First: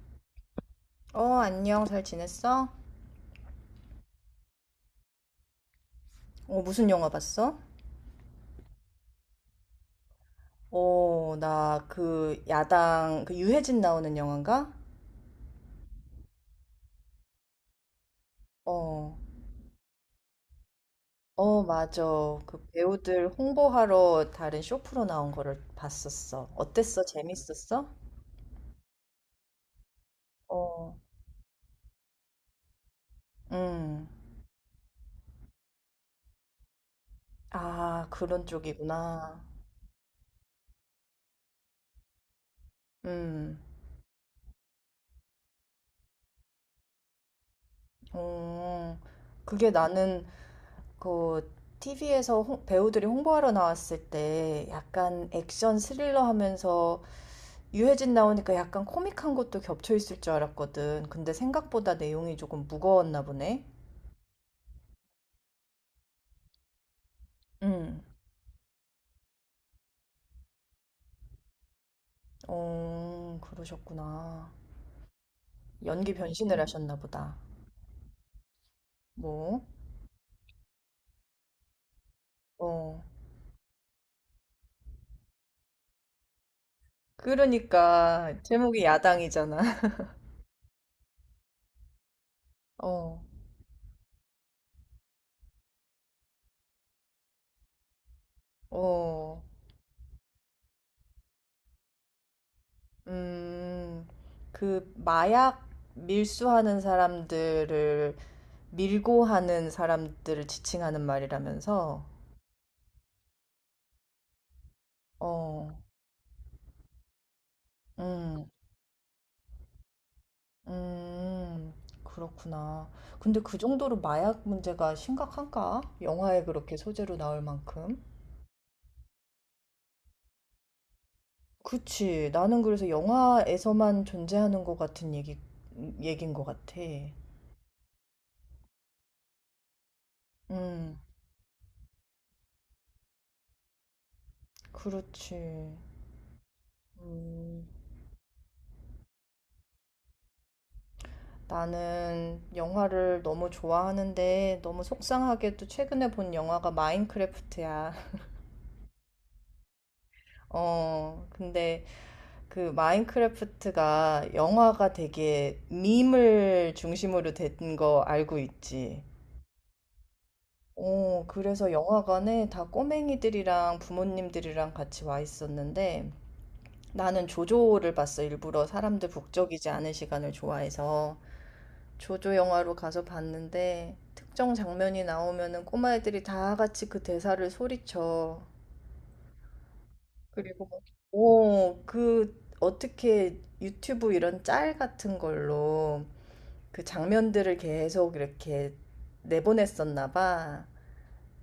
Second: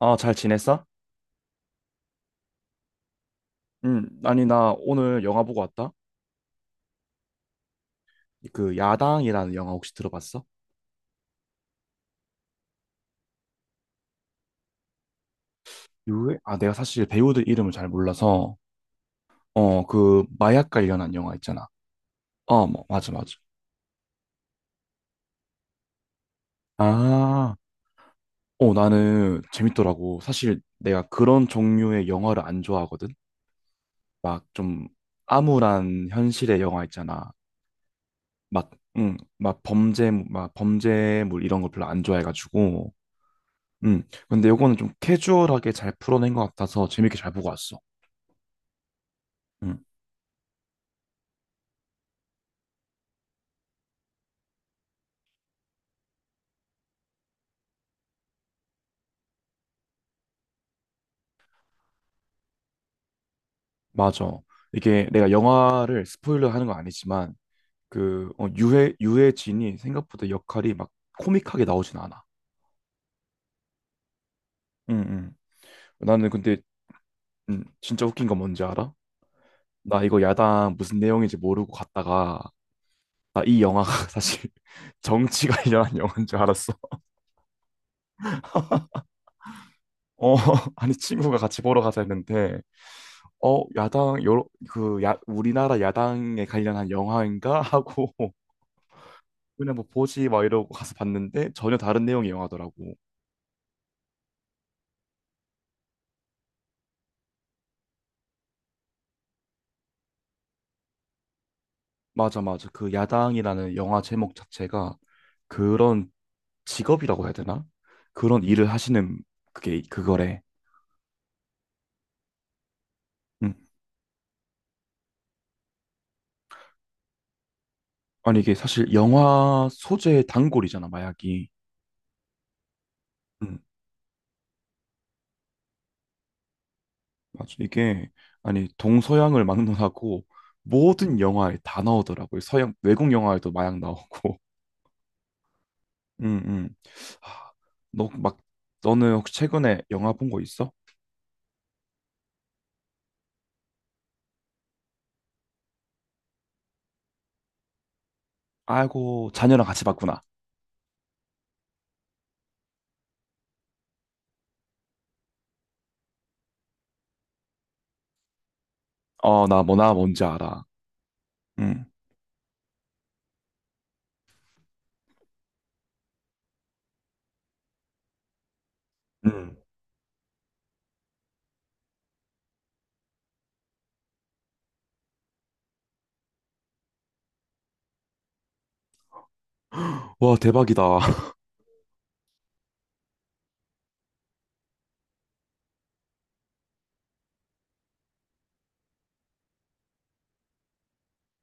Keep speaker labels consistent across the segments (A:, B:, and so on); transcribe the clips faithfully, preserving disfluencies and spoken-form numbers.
A: 아, 잘 지냈어?
B: 어, 안녕. 잘 지냈어?
A: 응, 아니, 나 오늘 영화 보고 왔다.
B: 어, 무슨 영화 봤어?
A: 그, 야당이라는 영화 혹시 들어봤어?
B: 어, 나 그 야당, 그 유해진 나오는 영화인가?
A: 유 아, 내가 사실 배우들 이름을 잘 몰라서,
B: 어,
A: 어, 그, 마약 관련한 영화
B: 어,
A: 있잖아.
B: 맞아. 그
A: 어, 뭐, 맞아,
B: 배우들
A: 맞아.
B: 홍보하러 다른 쇼프로 나온 거를 봤었어. 어땠어?
A: 아,
B: 재밌었어?
A: 어, 나는 재밌더라고. 사실
B: 어,
A: 내가 그런 종류의 영화를 안 좋아하거든?
B: 음.
A: 막 좀 암울한 현실의 영화 있잖아.
B: 아, 그런
A: 막, 응,
B: 쪽이구나.
A: 막 범죄, 막 범죄물 이런 거 별로 안 좋아해가지고.
B: 음,
A: 음. 근데 요거는 좀 캐주얼하게 잘 풀어낸 것 같아서 재밌게 잘 보고 왔어.
B: 어, 그게
A: 음.
B: 나는 그 티비 배우들이 홍보하러 나왔을 때 약간 액션 스릴러 하면서 유해진 나오니까 약간 코믹한 것도 겹쳐 있을 줄 알았거든. 근데 생각보다 내용이 조금 무거웠나 보네.
A: 맞아. 이게 내가 영화를 스포일러 하는 건 아니지만
B: 응.
A: 그 어, 유해 유해진이 생각보다 역할이 막 코믹하게 나오진 않아.
B: 어, 그러셨구나.
A: 음, 음.
B: 연기
A: 나는 근데
B: 변신을 하셨나 보다.
A: 음, 진짜 웃긴 건 뭔지 알아?
B: 뭐?
A: 나 이거 야당 무슨 내용인지 모르고 갔다가
B: 어.
A: 나 이 영화가 사실 정치 관련한 영화인 줄 알았어.
B: 그러니까 제목이 야당이잖아.
A: 어, 아니 친구가 같이 보러 가자 했는데
B: 어.
A: 어, 야당 여러 그 야, 우리나라 야당에 관련한 영화인가 하고
B: 어.
A: 그냥 뭐 보지 막 이러고 가서 봤는데 전혀 다른 내용의 영화더라고.
B: 음. 그 마약 밀수하는 사람들을 밀고 하는 사람들을 지칭하는 말이라면서.
A: 맞아, 맞아. 그 야당이라는 영화 제목 자체가
B: 어.
A: 그런 직업이라고 해야 되나? 그런
B: 음.
A: 일을 하시는 그게 그거래.
B: 음. 그렇구나. 근데
A: 음.
B: 그 정도로 마약 문제가 심각한가? 영화에 그렇게 소재로 나올 만큼.
A: 아니 이게 사실 영화 소재의 단골이잖아, 마약이.
B: 그치. 나는 그래서
A: 음.
B: 영화에서만 존재하는 것 같은 얘기, 얘긴 것 같아.
A: 맞아. 이게 아니 동서양을 막론하고
B: 음,
A: 모든 영화에 다 나오더라고요. 서양 외국 영화에도 마약 나오고.
B: 그렇지.
A: 음, 음. 하,
B: 음,
A: 너 막, 너는 혹시 최근에 영화 본 거 있어?
B: 나는 영화를 너무 좋아하는데 너무 속상하게도 최근에 본 영화가 마인크래프트야.
A: 아이고, 자녀랑 같이 봤구나.
B: 어, 근데 그 마인크래프트가 영화가 되게 밈을 중심으로 된 거 알고 있지.
A: 어, 나 뭐, 나 뭔지 알아.
B: 어, 그래서
A: 음.
B: 영화관에 다 꼬맹이들이랑 부모님들이랑 같이 와 있었는데 나는 조조를 봤어. 일부러 사람들
A: 음.
B: 북적이지 않은 시간을 좋아해서 조조 영화로 가서 봤는데 특정 장면이 나오면은 꼬마애들이 다 같이 그 대사를 소리쳐.
A: 와,
B: 그리고 막,
A: 대박이다.
B: 오, 그, 어떻게 유튜브 이런 짤 같은 걸로 그 장면들을 계속 이렇게 내보냈었나 봐.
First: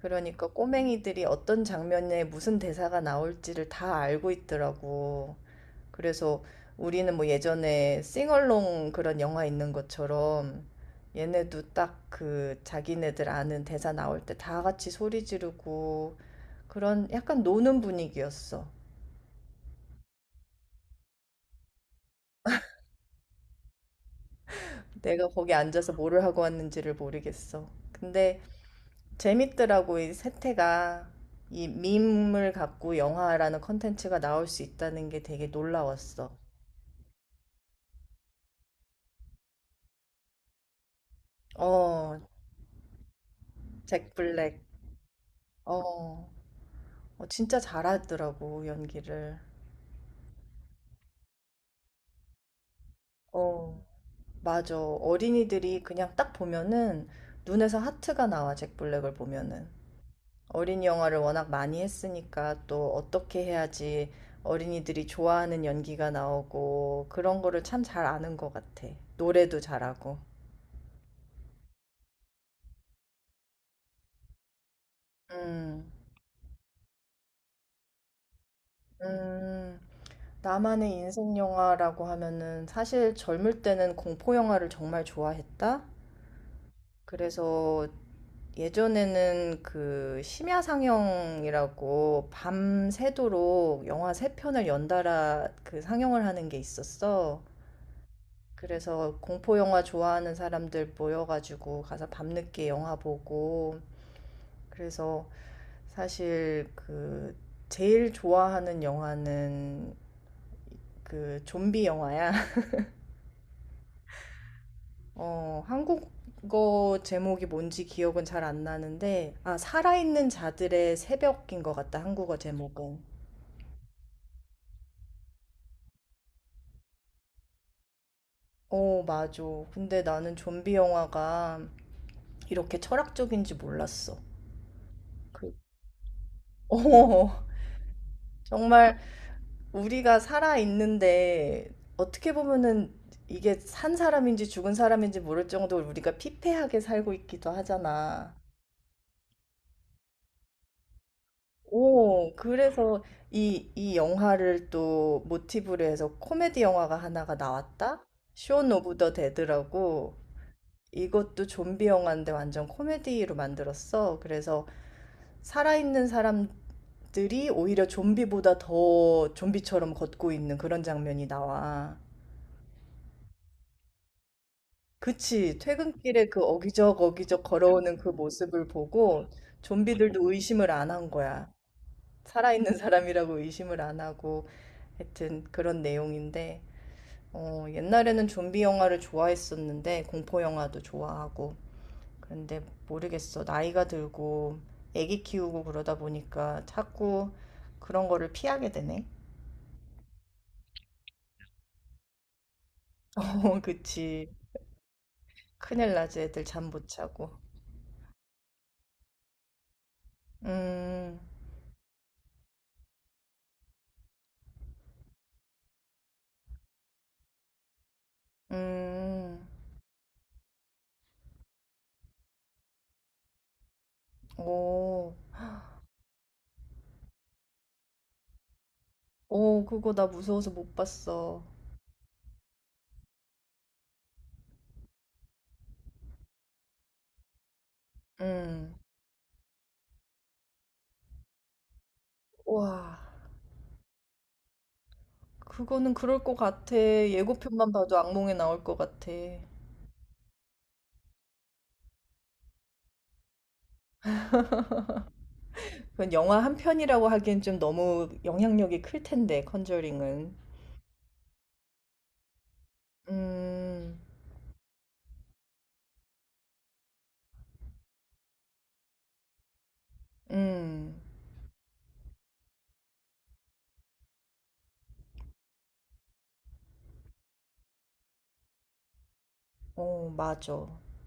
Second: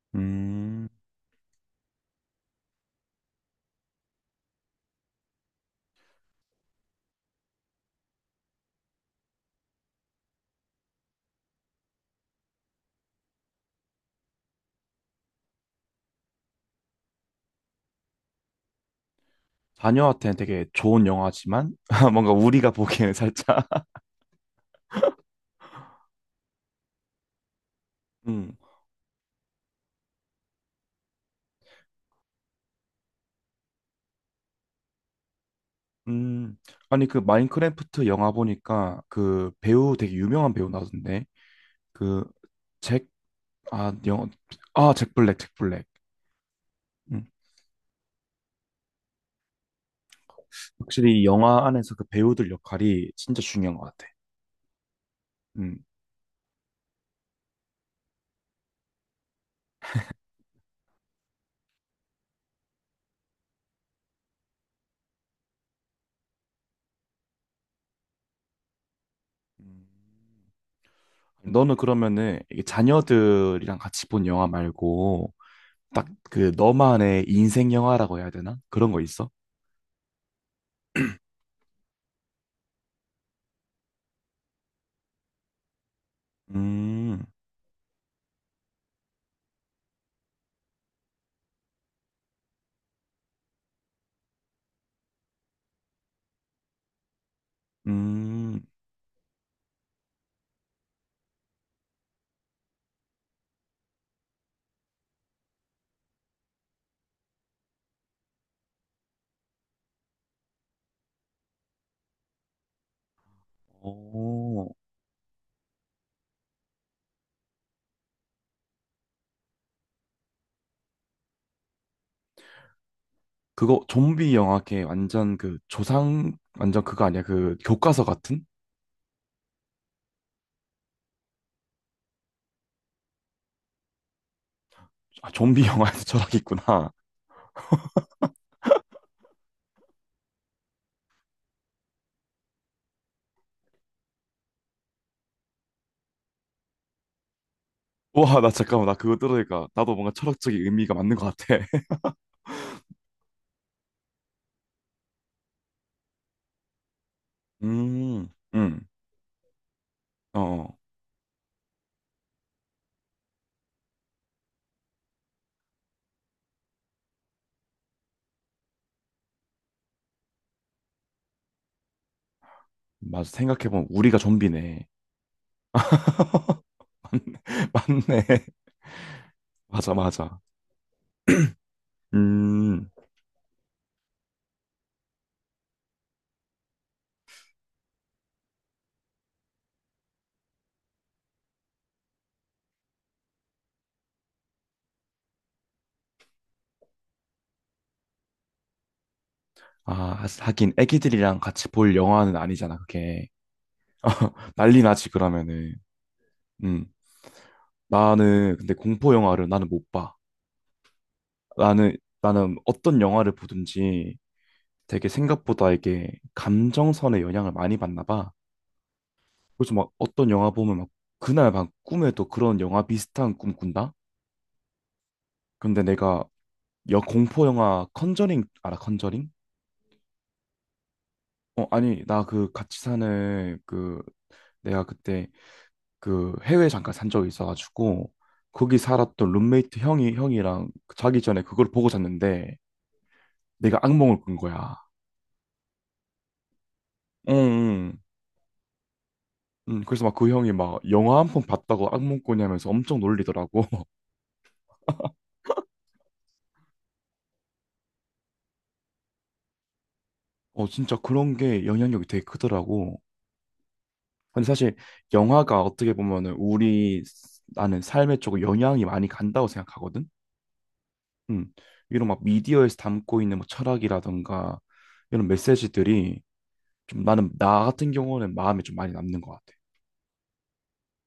B: 그러니까
A: 음,
B: 꼬맹이들이 어떤 장면에 무슨 대사가 나올지를 다 알고 있더라고. 그래서 우리는 뭐 예전에 싱얼롱 그런 영화 있는 것처럼 얘네도 딱 그 자기네들 아는 대사 나올 때 다 같이 소리 지르고 그런 약간 노는 분위기였어.
A: 자녀한테는 되게 좋은 영화지만, 뭔가 우리가 보기에는 살짝.
B: 내가 거기 앉아서 뭐를 하고 왔는지를 모르겠어. 근데
A: 음,
B: 재밌더라고, 이 세태가. 이 밈을 갖고 영화라는 컨텐츠가 나올 수 있다는 게 되게 놀라웠어.
A: 음. 아니, 그 마인크래프트 영화 보니까 그 배우 되게 유명한 배우 나오던데.
B: 어,
A: 그, 잭, 아,
B: 잭
A: 영,
B: 블랙.
A: 아, 잭 블랙, 잭 블랙.
B: 어, 어,
A: 음.
B: 진짜 잘하더라고, 연기를.
A: 확실히 이 영화 안에서 그 배우들 역할이 진짜 중요한
B: 어,
A: 것 같아.
B: 맞아. 어린이들이
A: 음.
B: 그냥 딱 보면은 눈에서 하트가 나와, 잭 블랙을 보면은. 어린이 영화를 워낙 많이 했으니까 또 어떻게 해야지 어린이들이 좋아하는 연기가 나오고 그런 거를 참 잘 아는 것 같아. 노래도
A: 음.
B: 잘하고.
A: 너는 그러면은 이게 자녀들이랑 같이 본 영화 말고
B: 음,
A: 딱 음. 그 너만의 인생 영화라고 해야 되나? 그런 거 있어?
B: 음, 나만의 인생 영화라고 하면은 사실 젊을 때는 공포 영화를 정말 좋아했다?
A: 음.
B: 그래서 예전에는 그 심야 상영이라고 밤새도록 영화 세 편을 연달아 그 상영을 하는 게 있었어.
A: 음.
B: 그래서 공포 영화 좋아하는 사람들 모여가지고 가서 밤늦게 영화 보고 그래서 사실 그 제일 좋아하는 영화는 그 좀비 영화야.
A: 오.
B: 어, 한국어 제목이 뭔지 기억은 잘 안 나는데 아, 살아있는 자들의 새벽인 것 같다. 한국어 제목은.
A: 그거 좀비 영화 걔 완전 그 조상 완전 그거 아니야? 그 교과서 같은?
B: 어, 맞아. 근데 나는 좀비 영화가 이렇게 철학적인지 몰랐어.
A: 아, 좀비 영화에서 철학이 있구나.
B: 어, 정말 우리가 살아있는데 어떻게 보면은 이게 산 사람인지 죽은 사람인지 모를 정도로 우리가 피폐하게 살고 있기도 하잖아.
A: 와, 나 잠깐만 나 그거 들으니까 나도 뭔가 철학적인 의미가 맞는 것 같아.
B: 오, 그래서 이, 이 영화를 또 모티브로 해서 코미디 영화가 하나가 나왔다?
A: 음.
B: 쇼
A: 음.
B: 오브 더 데드라고
A: 어.
B: 이것도 좀비 영화인데 완전 코미디로 만들었어. 그래서 살아있는 사람들이 오히려 좀비보다 더 좀비처럼 걷고 있는 그런 장면이 나와.
A: 맞아. 생각해보면 우리가 좀비네.
B: 그치. 퇴근길에 그 어기적 어기적 걸어오는 그
A: 맞네.
B: 모습을 보고
A: 맞아,
B: 좀비들도
A: 맞아.
B: 의심을 안 한 거야. 살아있는
A: 음.
B: 사람이라고 의심을 안 하고 하여튼 그런 내용인데 어, 옛날에는 좀비 영화를 좋아했었는데 공포 영화도 좋아하고 그런데 모르겠어. 나이가 들고 애기 키우고 그러다 보니까 자꾸 그런 거를 피하게 되네.
A: 아, 하긴 애기들이랑 같이 볼 영화는 아니잖아, 그게.
B: 어, 그치.
A: 난리 나지, 그러면은.
B: 큰일 나지. 애들 잠 못
A: 음.
B: 자고.
A: 나는 근데 공포 영화를 나는 못 봐.
B: 음,
A: 나는 나는 어떤 영화를 보든지 되게 생각보다 이게 감정선의 영향을 많이 받나 봐.
B: 음,
A: 그래서 막 어떤 영화 보면 막 그날 막 꿈에도 그런 영화 비슷한 꿈 꾼다?
B: 오.
A: 근데 내가 여 공포 영화 컨저링 알아? 컨저링?
B: 어 그거 나 무서워서 못 봤어.
A: 어, 아니, 나 그 같이 사는 그 내가 그때 그 해외 잠깐 산 적이 있어가지고
B: 음.
A: 거기 살았던 룸메이트 형이 형이랑 그 자기 전에 그걸 보고 잤는데
B: 와,
A: 내가 악몽을 꾼 거야.
B: 그거는 그럴 것 같아.
A: 응,
B: 예고편만 봐도
A: 응.
B: 악몽에 나올 것 같아.
A: 응, 그래서 막 그 형이 막 영화 한 편 봤다고 악몽 꾸냐면서 엄청 놀리더라고.
B: 그건 영화 한 편이라고 하기엔 좀 너무 영향력이 클 텐데, 컨저링은.
A: 어, 진짜 그런 게 영향력이 되게 크더라고.
B: 음.
A: 근데 사실 영화가 어떻게 보면은 우리 나는 삶에 조금 영향이 많이 간다고 생각하거든.
B: 음.
A: 음, 이런 막 미디어에서 담고 있는 뭐 철학이라든가 이런 메시지들이 좀 나는 나 같은 경우는 마음에 좀 많이 남는 것 같아.
B: 어, 맞아.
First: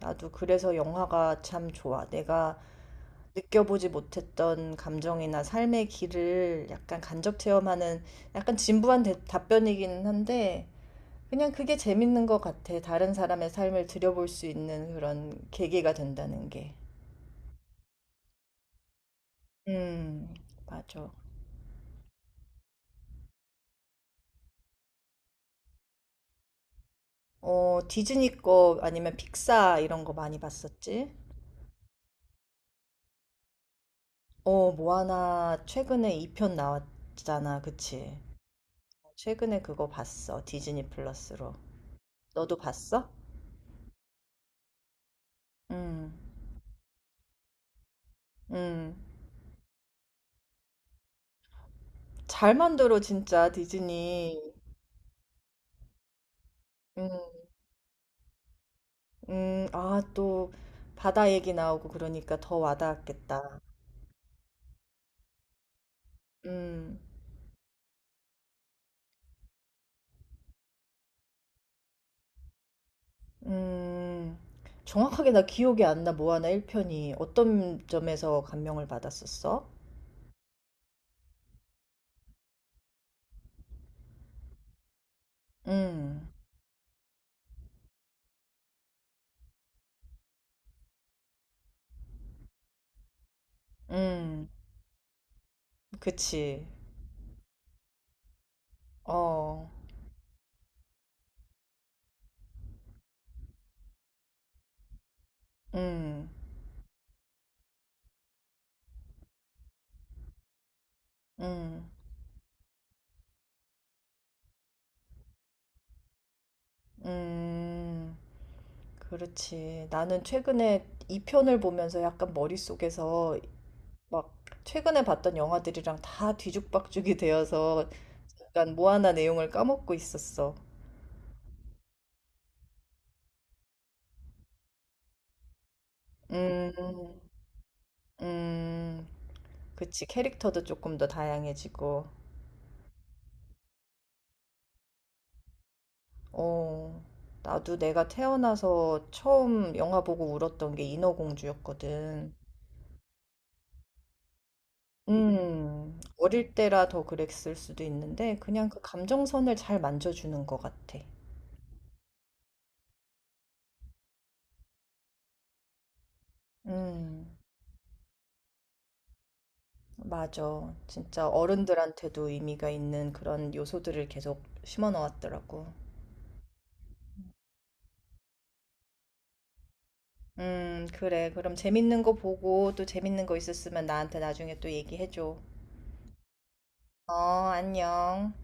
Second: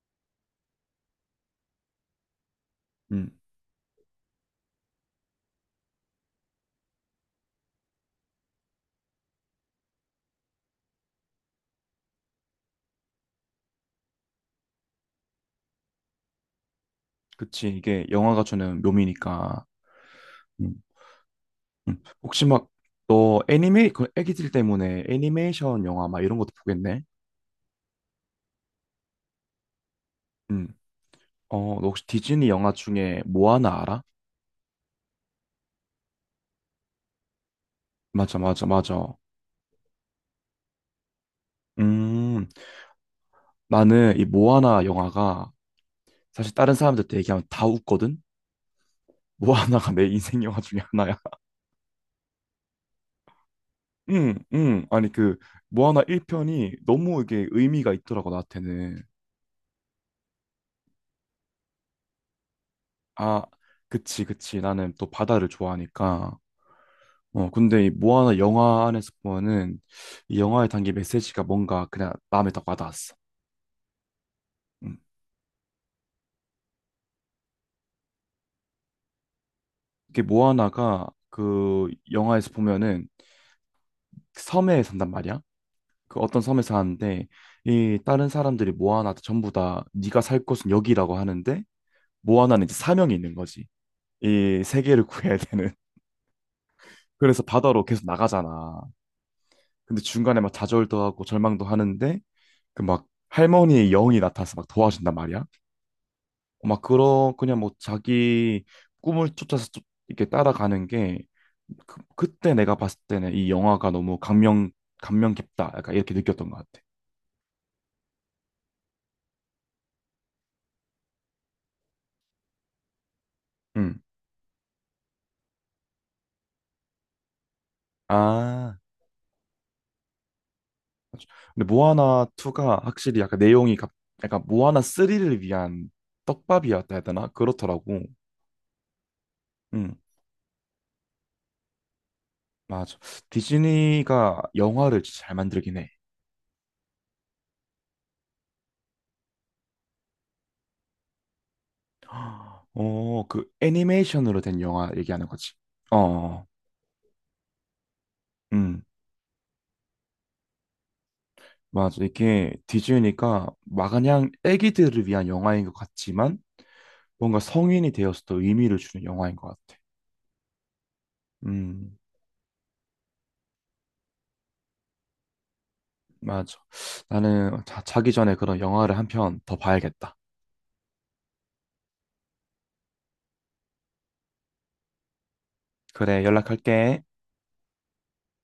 B: 나도 그래서 영화가 참 좋아. 내가
A: 음,
B: 느껴보지 못했던 감정이나 삶의 길을 약간 간접 체험하는 약간 진부한 대- 답변이기는 한데, 그냥 그게 재밌는 것 같아. 다른 사람의 삶을 들여볼 수 있는 그런 계기가 된다는 게.
A: 그치. 이게 영화가 주는 묘미니까.
B: 음,
A: 음.
B: 맞아.
A: 음, 혹시 막 너 애니메이 그 애기들 때문에 애니메이션 영화 막 이런 것도 보겠네.
B: 어, 디즈니 거 아니면 픽사 이런 거 많이
A: 음,
B: 봤었지?
A: 어, 너 혹시 디즈니 영화 중에 모아나 알아?
B: 어, 모아나 최근에 이 편 나왔잖아. 그치?
A: 맞아, 맞아, 맞아.
B: 최근에 그거 봤어. 디즈니 플러스로.
A: 음,
B: 너도 봤어?
A: 나는 이 모아나 영화가
B: 음,
A: 사실 다른 사람들한테 얘기하면 다 웃거든.
B: 음.
A: 모아나가 내 인생 영화 중에 하나야.
B: 잘 만들어, 진짜,
A: 응,
B: 디즈니.
A: 응. 아니 그 모아나 일 편이
B: 음,
A: 너무 이게 의미가 있더라고 나한테는.
B: 음. 아, 또 바다 얘기 나오고 그러니까 더
A: 아,
B: 와닿았겠다.
A: 그치, 그치. 나는 또 바다를 좋아하니까.
B: 음.
A: 어, 근데 이 모아나 영화 안에서 보면은 이 영화에 담긴 메시지가 뭔가 그냥 마음에 딱 와닿았어.
B: 음.
A: 음.
B: 정확하게 나 기억이 안 나. 모아나 일 편이 어떤 점에서 감명을 받았었어?
A: 이게 모아나가 그 영화에서 보면은 그 섬에 산단 말이야. 그
B: 음.
A: 어떤 섬에 사는데 이 다른 사람들이 모아나한테 전부 다 네가 살 곳은 여기라고 하는데 모아나는 이제 사명이 있는 거지.
B: 음.
A: 이 세계를 구해야 되는.
B: 그치.
A: 그래서 바다로 계속 나가잖아.
B: 어.
A: 근데 중간에 막 좌절도 하고 절망도 하는데 그 막 할머니의 영이 나타나서 막 도와준단 말이야.
B: 음.
A: 어, 막 그런 그냥 뭐 자기 꿈을 쫓아서 쫓- 이렇게 따라가는 게
B: 음.
A: 그, 그때 내가 봤을 때는 이 영화가 너무 감명 감명 깊다. 약간 이렇게 느꼈던 것 같아.
B: 음. 그렇지. 나는 최근에 이 편을 보면서 약간 머릿속에서
A: 음
B: 막 최근에 봤던 영화들이랑 다 뒤죽박죽이 되어서 약간
A: 아.
B: 모아나 내용을 까먹고 있었어.
A: 맞아. 근데 모아나 이가 확실히 약간 내용이 갑- 약간 모아나 삼을 위한 떡밥이었다 해야
B: 음.
A: 되나? 그렇더라고.
B: 음.
A: 음.
B: 그치. 캐릭터도 조금 더 다양해지고.
A: 맞아. 디즈니가 영화를 진짜 잘 만들긴 해.
B: 어, 나도 내가 태어나서 처음 영화 보고 울었던 게 인어공주였거든.
A: 어, 그 애니메이션으로 된 영화 얘기하는 거지.
B: 음,
A: 어, 어, 어.
B: 어릴 때라 더 그랬을 수도 있는데, 그냥 그
A: 음,
B: 감정선을 잘 만져주는 것 같아.
A: 맞아. 이게 디즈니가 마냥 애기들을 위한 영화인 것 같지만
B: 음,
A: 뭔가 성인이 되어서도 의미를 주는 영화인 것 같아.
B: 맞아. 진짜
A: 음,
B: 어른들한테도 의미가 있는 그런 요소들을 계속 심어 넣었더라고.
A: 맞아. 나는 자, 자기 전에 그런 영화를 한 편 더 봐야겠다.
B: 음, 그래. 그럼 재밌는 거 보고 또 재밌는 거 있었으면 나한테 나중에 또 얘기해줘.
A: 그래, 연락할게.
B: 어, 안녕.